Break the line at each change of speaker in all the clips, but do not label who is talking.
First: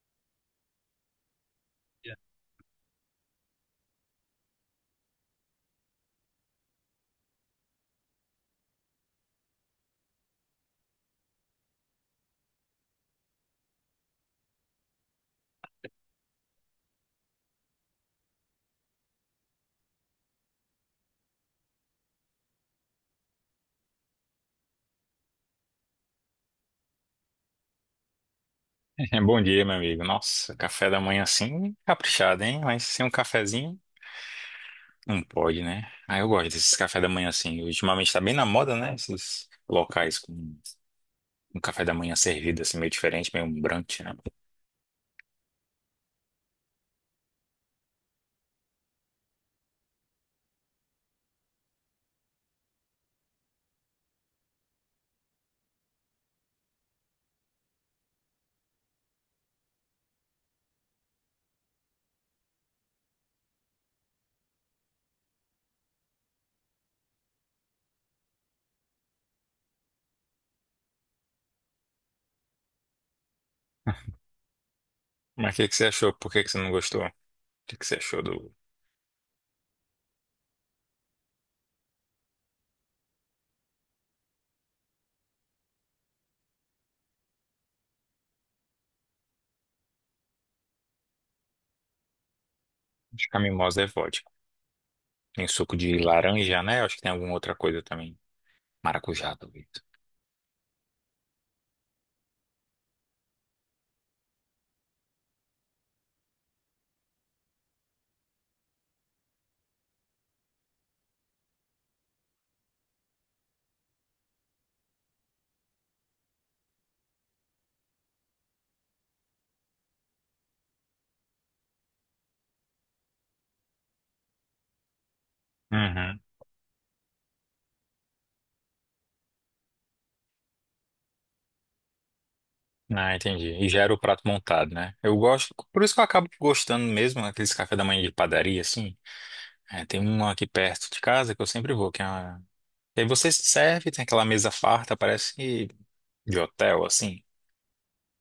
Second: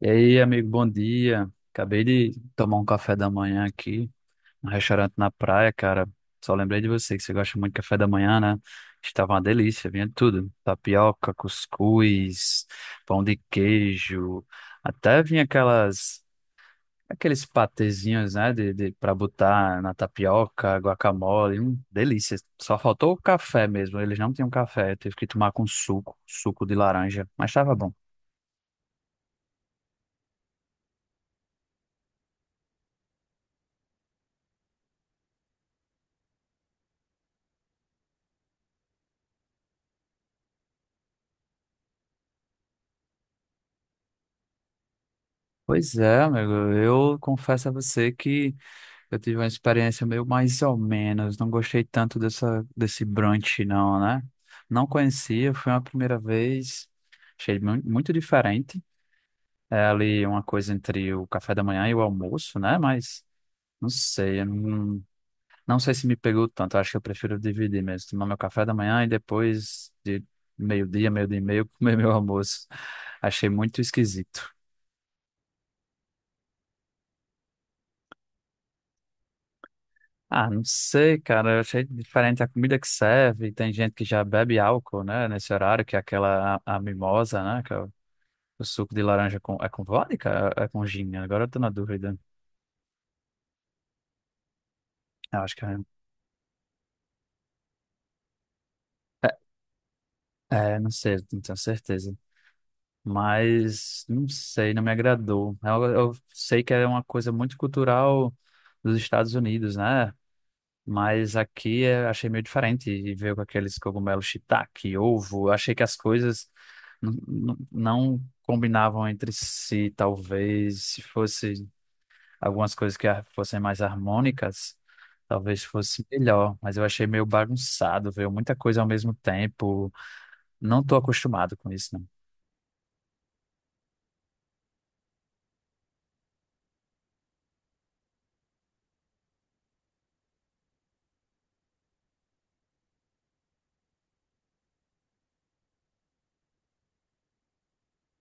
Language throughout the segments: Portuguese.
E aí, amigo, bom dia. Acabei de tomar um café da manhã aqui, um restaurante na praia, cara. Só lembrei de você que você gosta muito de café da manhã, né? Estava uma delícia, vinha de tudo. Tapioca, cuscuz, pão de queijo, até vinha aquelas aqueles patezinhos, né, de para botar na tapioca, guacamole, delícia. Só faltou o café mesmo. Eles não tinham café, eu tive que tomar com suco de laranja, mas estava bom.
É, bom dia, meu amigo. Nossa, café da manhã assim, caprichado, hein? Mas sem um cafezinho, não pode, né? Ah, eu gosto desses café da manhã assim. Ultimamente tá bem na moda, né? Esses locais com um café da manhã servido assim, meio diferente, meio um brunch, né?
Pois é, amigo, eu confesso a você que eu tive uma experiência meio mais ou menos, não gostei tanto desse brunch não, né? Não conhecia, foi uma primeira vez, achei muito diferente, é ali uma coisa entre o café da manhã e o almoço, né? Mas não sei, eu não, não sei se me pegou tanto, acho que eu prefiro dividir mesmo, tomar meu café da manhã e depois de meio-dia, meio-dia e meio, comer meu almoço, achei muito esquisito.
Mas o que você achou? Por que você não gostou? O que você achou do...
Ah, não sei, cara. Eu achei diferente a comida que serve. Tem gente que já bebe álcool, né? Nesse horário, que é a mimosa, né? Que é o suco de laranja com, é com vodka? É, é com gin? Agora eu tô na dúvida.
Acho que a mimosa é vodka.
Eu
Tem
acho que é,
suco de laranja, né? Acho que tem alguma outra coisa também. Maracujá, talvez.
é, é, não sei, não tenho certeza. Mas não sei, não me agradou. Eu sei que é uma coisa muito cultural dos Estados Unidos, né? Mas aqui eu achei meio diferente e veio com aqueles cogumelos shiitake, ovo. Eu achei que as coisas n- não combinavam entre si, talvez se fosse algumas coisas fossem mais harmônicas, talvez fosse
Uhum.
melhor, mas eu achei meio bagunçado, veio muita coisa ao mesmo tempo. Não tô acostumado com isso, não.
Ah, entendi. E já era o prato montado, né? Eu gosto, por isso que eu acabo gostando mesmo aqueles café da manhã de padaria, assim. É, tem um aqui perto de casa que eu sempre vou, que é uma... E aí você se serve, tem aquela mesa farta, parece de hotel, assim.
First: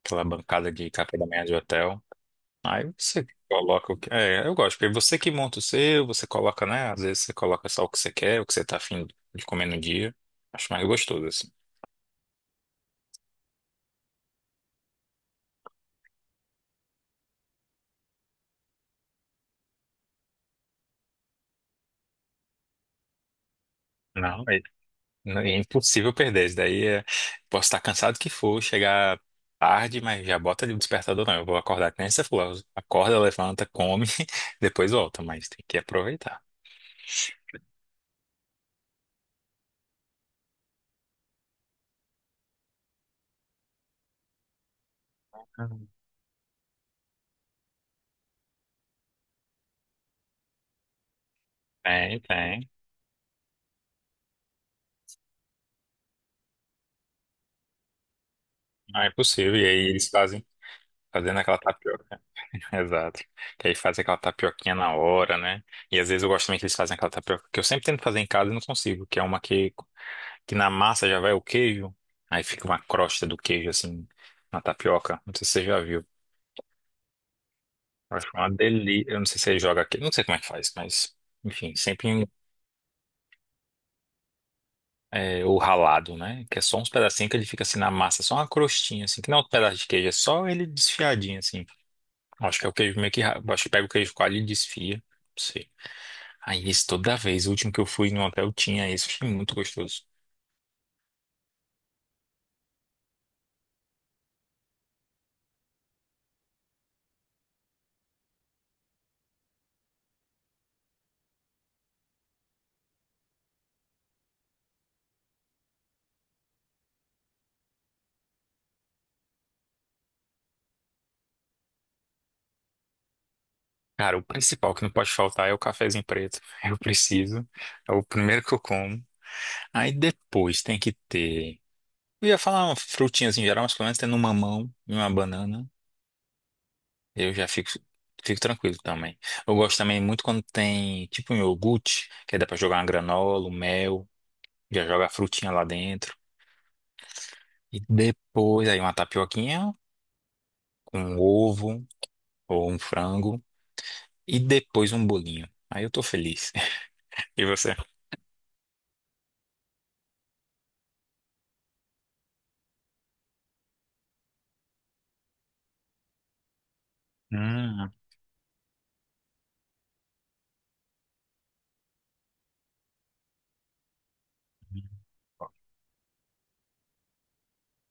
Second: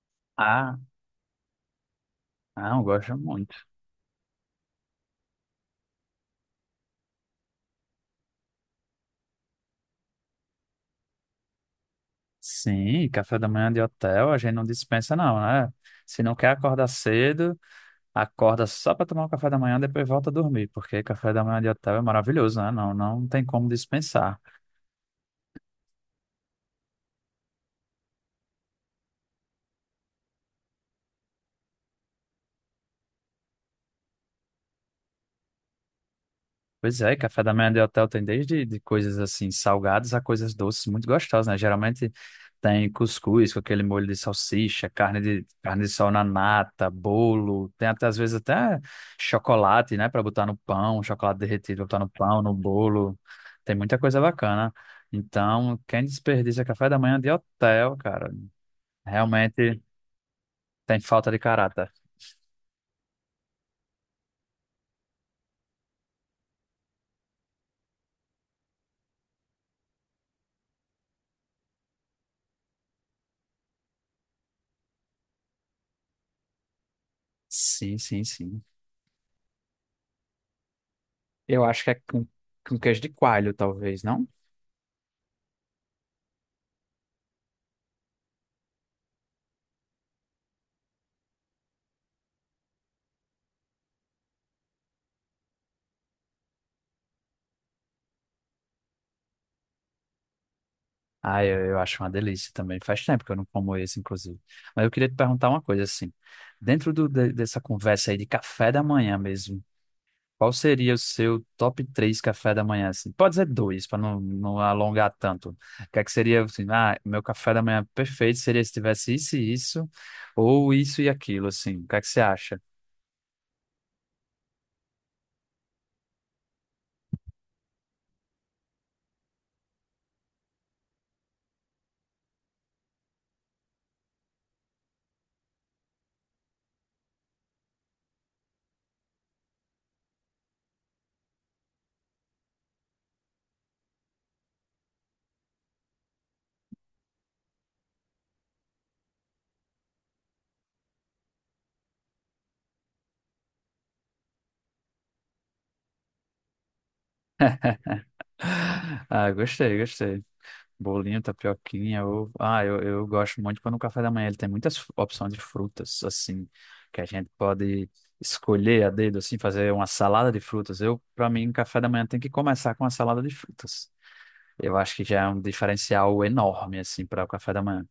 Aquela bancada
Ah,
de café da manhã de hotel.
não,
Aí
gosto
você
muito.
coloca o que... É, eu gosto, porque você que monta o seu, você coloca, né? Às vezes você coloca só o que você quer, o que você tá afim de comer no dia. Acho mais gostoso, assim.
Sim, café da manhã de hotel, a gente não dispensa não, né? Se não quer acordar cedo, acorda só para tomar o café da manhã, depois volta a dormir, porque café da manhã de hotel é maravilhoso, né? Não, não tem como dispensar.
Não, não, é impossível perder. Isso daí é... posso estar cansado que for, chegar tarde, mas já bota ali o despertador, não. Eu vou acordar que nem você falou. Acorda, levanta, come, depois volta, mas tem que aproveitar.
Pois é, café da manhã de hotel tem desde de coisas assim salgadas a coisas doces muito gostosas, né? Geralmente tem cuscuz com aquele molho de salsicha, carne
Uhum.
de sol na nata, bolo, tem até às vezes até chocolate, né, para botar no pão, chocolate derretido pra botar no
Tem,
pão, no
tem.
bolo. Tem muita coisa bacana. Então, quem desperdiça café da manhã de hotel, cara,
Não é possível. E
realmente
aí eles fazem
tem falta
fazendo
de
aquela
caráter.
tapioca. Exato. Que aí fazem aquela tapioquinha na hora, né? E às vezes eu gosto também que eles fazem aquela tapioca que eu sempre tento fazer em casa e não consigo, que é uma que na massa já vai o queijo, aí fica uma crosta do queijo assim na tapioca. Não sei se você já viu.
Sim, sim,
Acho uma
sim.
delícia. Eu não sei se ele joga aqui, não sei como é que faz, mas
Eu
enfim,
acho que é
sempre em-
com queijo de coalho, talvez, não?
é, o ralado, né? Que é só uns pedacinhos que ele fica assim na massa, só uma crostinha, assim, que não é um pedaço de queijo, é só ele desfiadinho, assim. Acho que é o queijo meio que. Ra- acho que pega o queijo coalho e desfia. Não sei. Aí isso toda vez, o último que eu fui no hotel tinha isso, achei muito gostoso.
Ah, eu acho uma delícia também. Faz tempo que eu não como esse, inclusive. Mas eu queria te perguntar uma coisa, assim. Dentro dessa conversa aí de café da manhã mesmo, qual seria o seu top três café da manhã, assim? Pode ser dois, para não alongar tanto. O que é que seria, assim, ah, meu café da manhã perfeito seria se tivesse isso e isso, ou isso e aquilo, assim. O que é que você acha?
Cara, o principal que não pode faltar é o cafezinho preto. Eu preciso. É o primeiro que eu como. Aí depois tem que ter. Eu ia falar uma frutinha assim, em geral, mas pelo menos tendo um mamão e uma banana. Eu já fico, fico tranquilo também. Eu gosto também muito quando tem tipo um iogurte, que aí dá pra jogar uma granola, um mel, já joga a frutinha lá dentro. E depois aí uma tapioquinha com um ovo ou um frango. E depois um bolinho. Aí eu tô feliz. E você?
Ah, gostei, gostei. Bolinho, tapioquinha, ovo. Ah, eu gosto muito quando o café da manhã ele tem muitas opções de frutas, assim, que a gente pode
Hum.
escolher a dedo, assim, fazer uma salada de frutas. Eu, para mim, café da manhã tem que começar com uma salada de frutas. Eu acho que já é um diferencial enorme, assim, para o café da manhã.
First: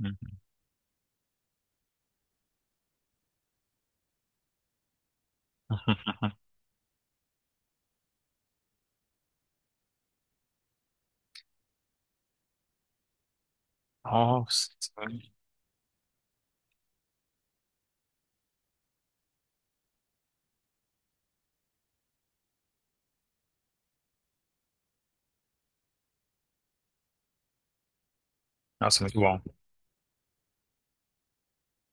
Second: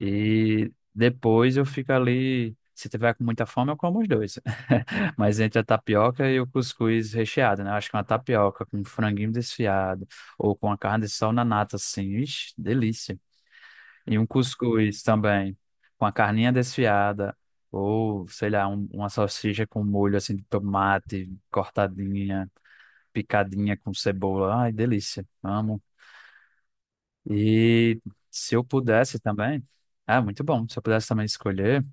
hum.
E depois eu fico ali. Se tiver com muita fome, eu como os dois. Mas entre a tapioca e o cuscuz recheado, né? Eu acho que uma tapioca com um franguinho desfiado ou com a carne de sol na nata, assim. Ixi, delícia. E um
Nossa,
cuscuz também com a carninha desfiada ou, sei lá, uma salsicha com molho, assim, de tomate cortadinha, picadinha com cebola. Ai, delícia. Amo. E se eu
nossa,
pudesse
muito bom.
também, ah, muito bom. Se eu pudesse também escolher,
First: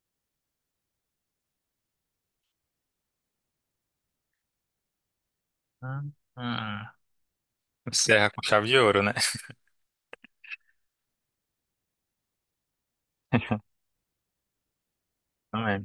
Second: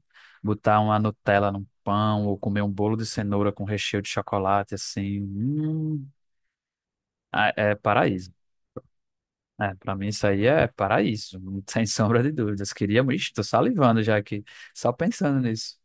botar uma Nutella num pão ou comer um bolo de cenoura com recheio de chocolate, assim,
Hum, hum.
ah, é
Encerra
paraíso.
com chave de ouro, né?
É, para mim isso aí é paraíso, não tem sombra de dúvidas. Queria, ixi, tô salivando já aqui, só pensando nisso.
Também.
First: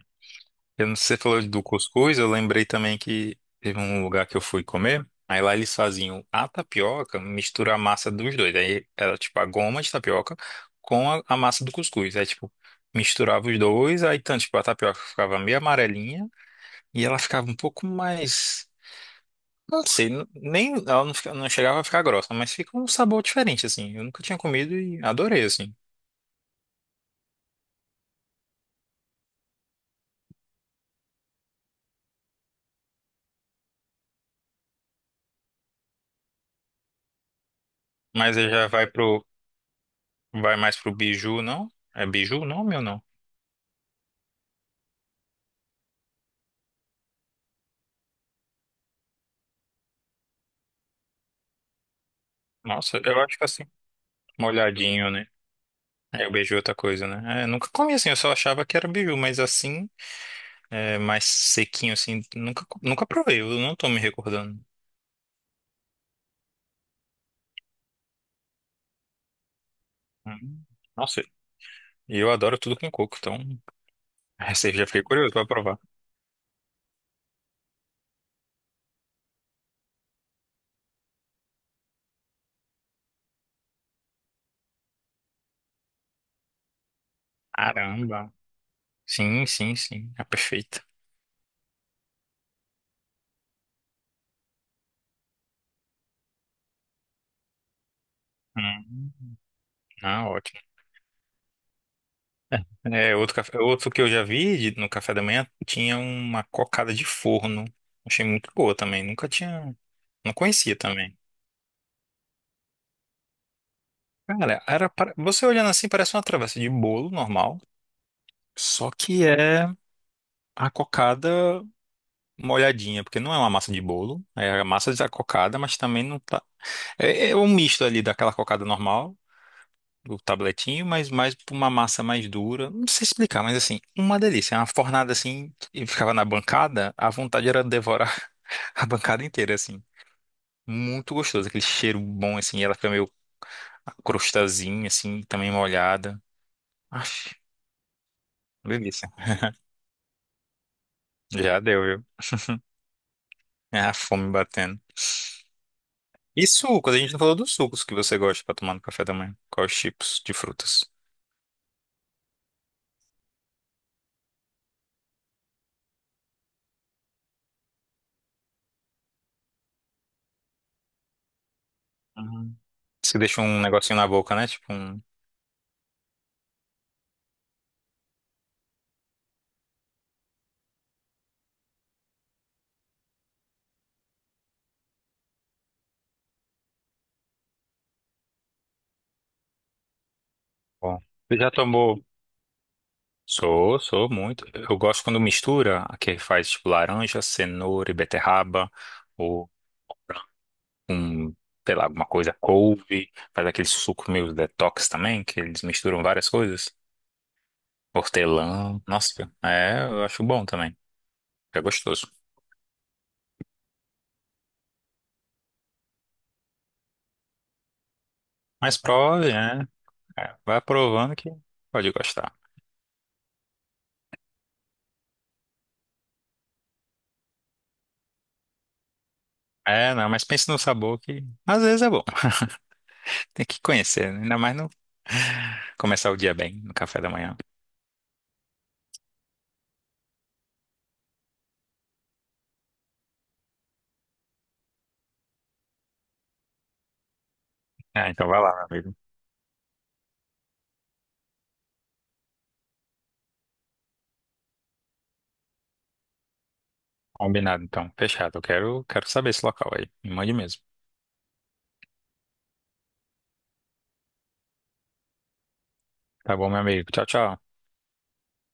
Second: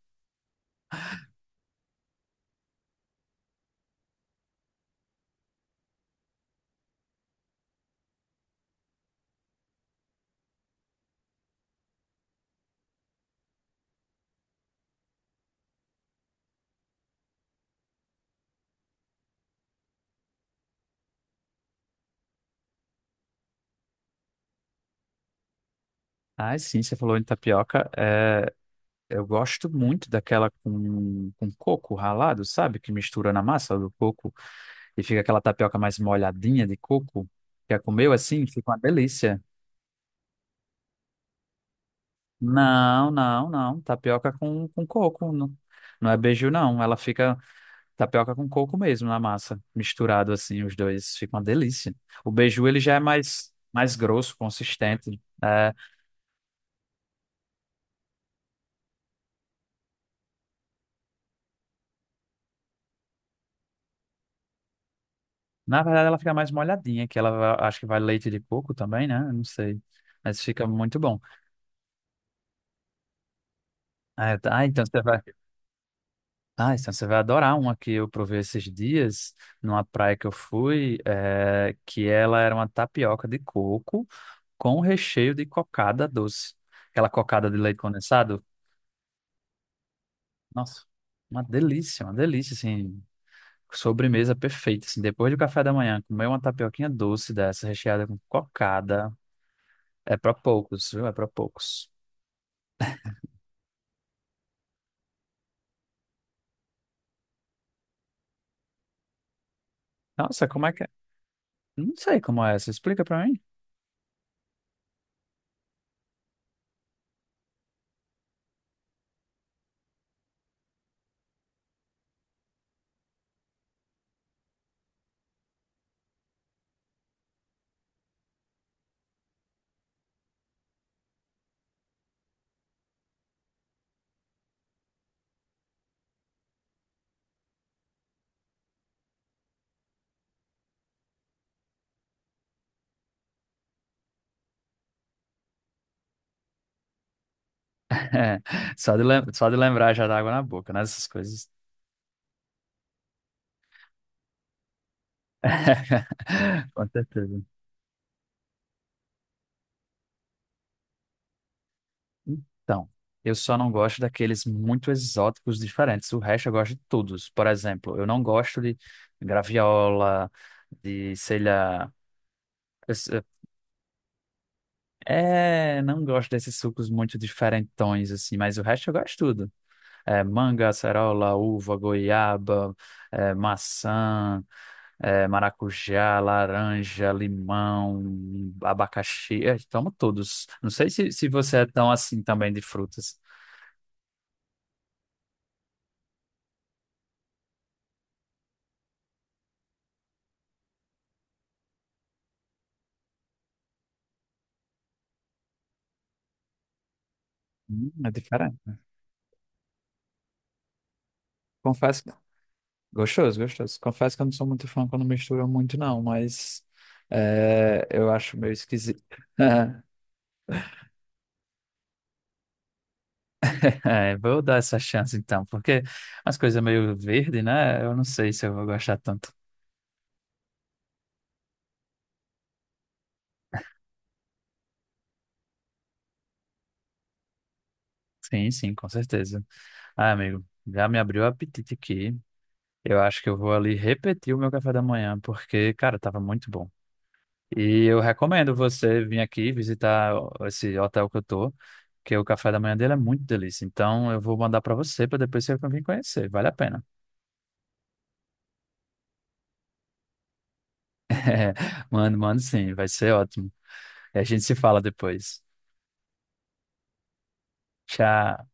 Eu não sei, você falou do cuscuz, eu lembrei também que teve um lugar que eu fui comer, aí lá eles faziam a tapioca, mistura a massa dos dois, aí era tipo a goma de tapioca com a massa do cuscuz, aí tipo, misturava os dois, aí então, tipo, a tapioca ficava meio amarelinha e ela ficava um pouco mais, não sei, nem, ela não, não chegava a ficar grossa, mas fica um sabor diferente, assim, eu nunca tinha comido e adorei, assim.
Ah, sim, você falou em tapioca. É, eu gosto muito daquela com coco ralado, sabe? Que mistura na massa do coco e fica aquela tapioca mais molhadinha de coco. Já comeu
Mas
assim?
aí já
Fica uma
vai pro,
delícia.
vai mais pro biju, não? É biju o nome ou não?
Não, não, não. Tapioca com coco. Não, não é beiju, não. Ela fica tapioca com coco mesmo na massa. Misturado assim, os dois. Fica uma delícia. O beiju, ele já
Nossa,
é
eu acho que assim,
mais grosso,
molhadinho,
consistente.
né?
É,
É, o beiju é outra coisa, né? É, nunca comi assim, eu só achava que era beiju, mas assim, é, mais sequinho assim, nunca, nunca provei, eu não tô me recordando.
na verdade, ela fica mais molhadinha, que ela acho que vai leite de coco também, né? Eu não sei. Mas
Hum,
fica muito bom.
Nossa, e eu adoro tudo com coco, então
É, tá,
essa aí
então
já
você
fiquei
vai.
curioso pra provar.
Ah, então você vai adorar uma que eu provei esses dias numa praia que eu fui, que ela era uma tapioca de coco com recheio de cocada doce. Aquela cocada de leite
Caramba!
condensado.
Sim, sim, sim, é perfeita.
Nossa, uma delícia, assim, sobremesa perfeita, assim, depois do café da manhã, comer uma tapioquinha doce dessa, recheada com cocada,
Hum,
é
Ah,
pra
ótimo.
poucos, viu? É pra poucos.
É, é, outro, outro que eu já vi no café da manhã tinha uma cocada de forno. Achei muito boa também, nunca tinha, não
Nossa, como é
conhecia
que é?
também.
Não sei como é essa, explica pra mim.
Cara, era você olhando assim parece uma travessa de bolo normal, só que é a cocada molhadinha, porque não é uma massa de bolo, é a massa da cocada, mas também não tá. É, é um misto ali daquela cocada normal, do tabletinho, mas mais pra uma massa mais dura. Não sei explicar, mas assim, uma delícia. É uma fornada assim, e ficava na bancada, a vontade era devorar a bancada inteira, assim. Muito gostoso, aquele cheiro bom, assim, e ela fica meio a crostazinha, assim, também molhada. Aff,
É,
delícia.
só de lembrar já dá água na boca, né? Essas coisas.
Já deu, viu? É a fome batendo. E
Com
sucos? A gente não falou
certeza.
dos sucos que você gosta pra tomar no café da manhã. Quais tipos de frutas?
Então, eu só não gosto daqueles muito exóticos diferentes. O resto eu gosto de todos. Por exemplo, eu não gosto de graviola, de, sei lá.
Uhum.
eu s-
Você deixa um negocinho na boca, né? Tipo um.
É, não gosto desses sucos muito diferentões, assim, mas o resto eu gosto de tudo. É, manga, acerola, uva, goiaba, é, maçã, é, maracujá, laranja, limão, abacaxi. É, tomo todos. Não sei
Bom.
se
Você já
você é tão
tomou?
assim também de frutas.
Sou, sou muito. Eu gosto quando mistura, que faz tipo laranja, cenoura e beterraba, ou um, sei lá, alguma coisa, couve, faz aquele suco meio detox também, que eles misturam várias coisas.
É diferente.
Hortelã, nossa, é, eu acho bom também. É
Confesso
gostoso.
que... Gostoso, gostoso. Confesso que eu não sou muito fã quando misturam muito, não, mas é, eu acho meio
Mas
esquisito.
prove, né? É, vai provando que pode gostar.
É, vou dar essa chance então, porque as coisas meio verde, né? Eu não sei se eu vou gostar tanto.
É, não, mas pense no sabor que às vezes é bom. Tem que conhecer, né? Ainda mais no começar o dia bem, no café da manhã.
Sim, sim, com certeza. Ah, amigo, já me abriu o apetite aqui. Eu acho que eu vou ali repetir o meu café da manhã, porque, cara, tava muito bom. E eu
É, então vai lá,
recomendo
meu amigo.
você vir aqui visitar esse hotel que eu tô, que o café da manhã dele é muito delícia. Então, eu vou mandar pra você para depois você vir conhecer. Vale a pena.
Combinado, então. Fechado. Eu quero, quero saber esse local aí. Me mande mesmo.
Mano, sim, vai ser ótimo. E a gente se fala depois.
Tá bom, meu amigo. Tchau, tchau.
Tchau.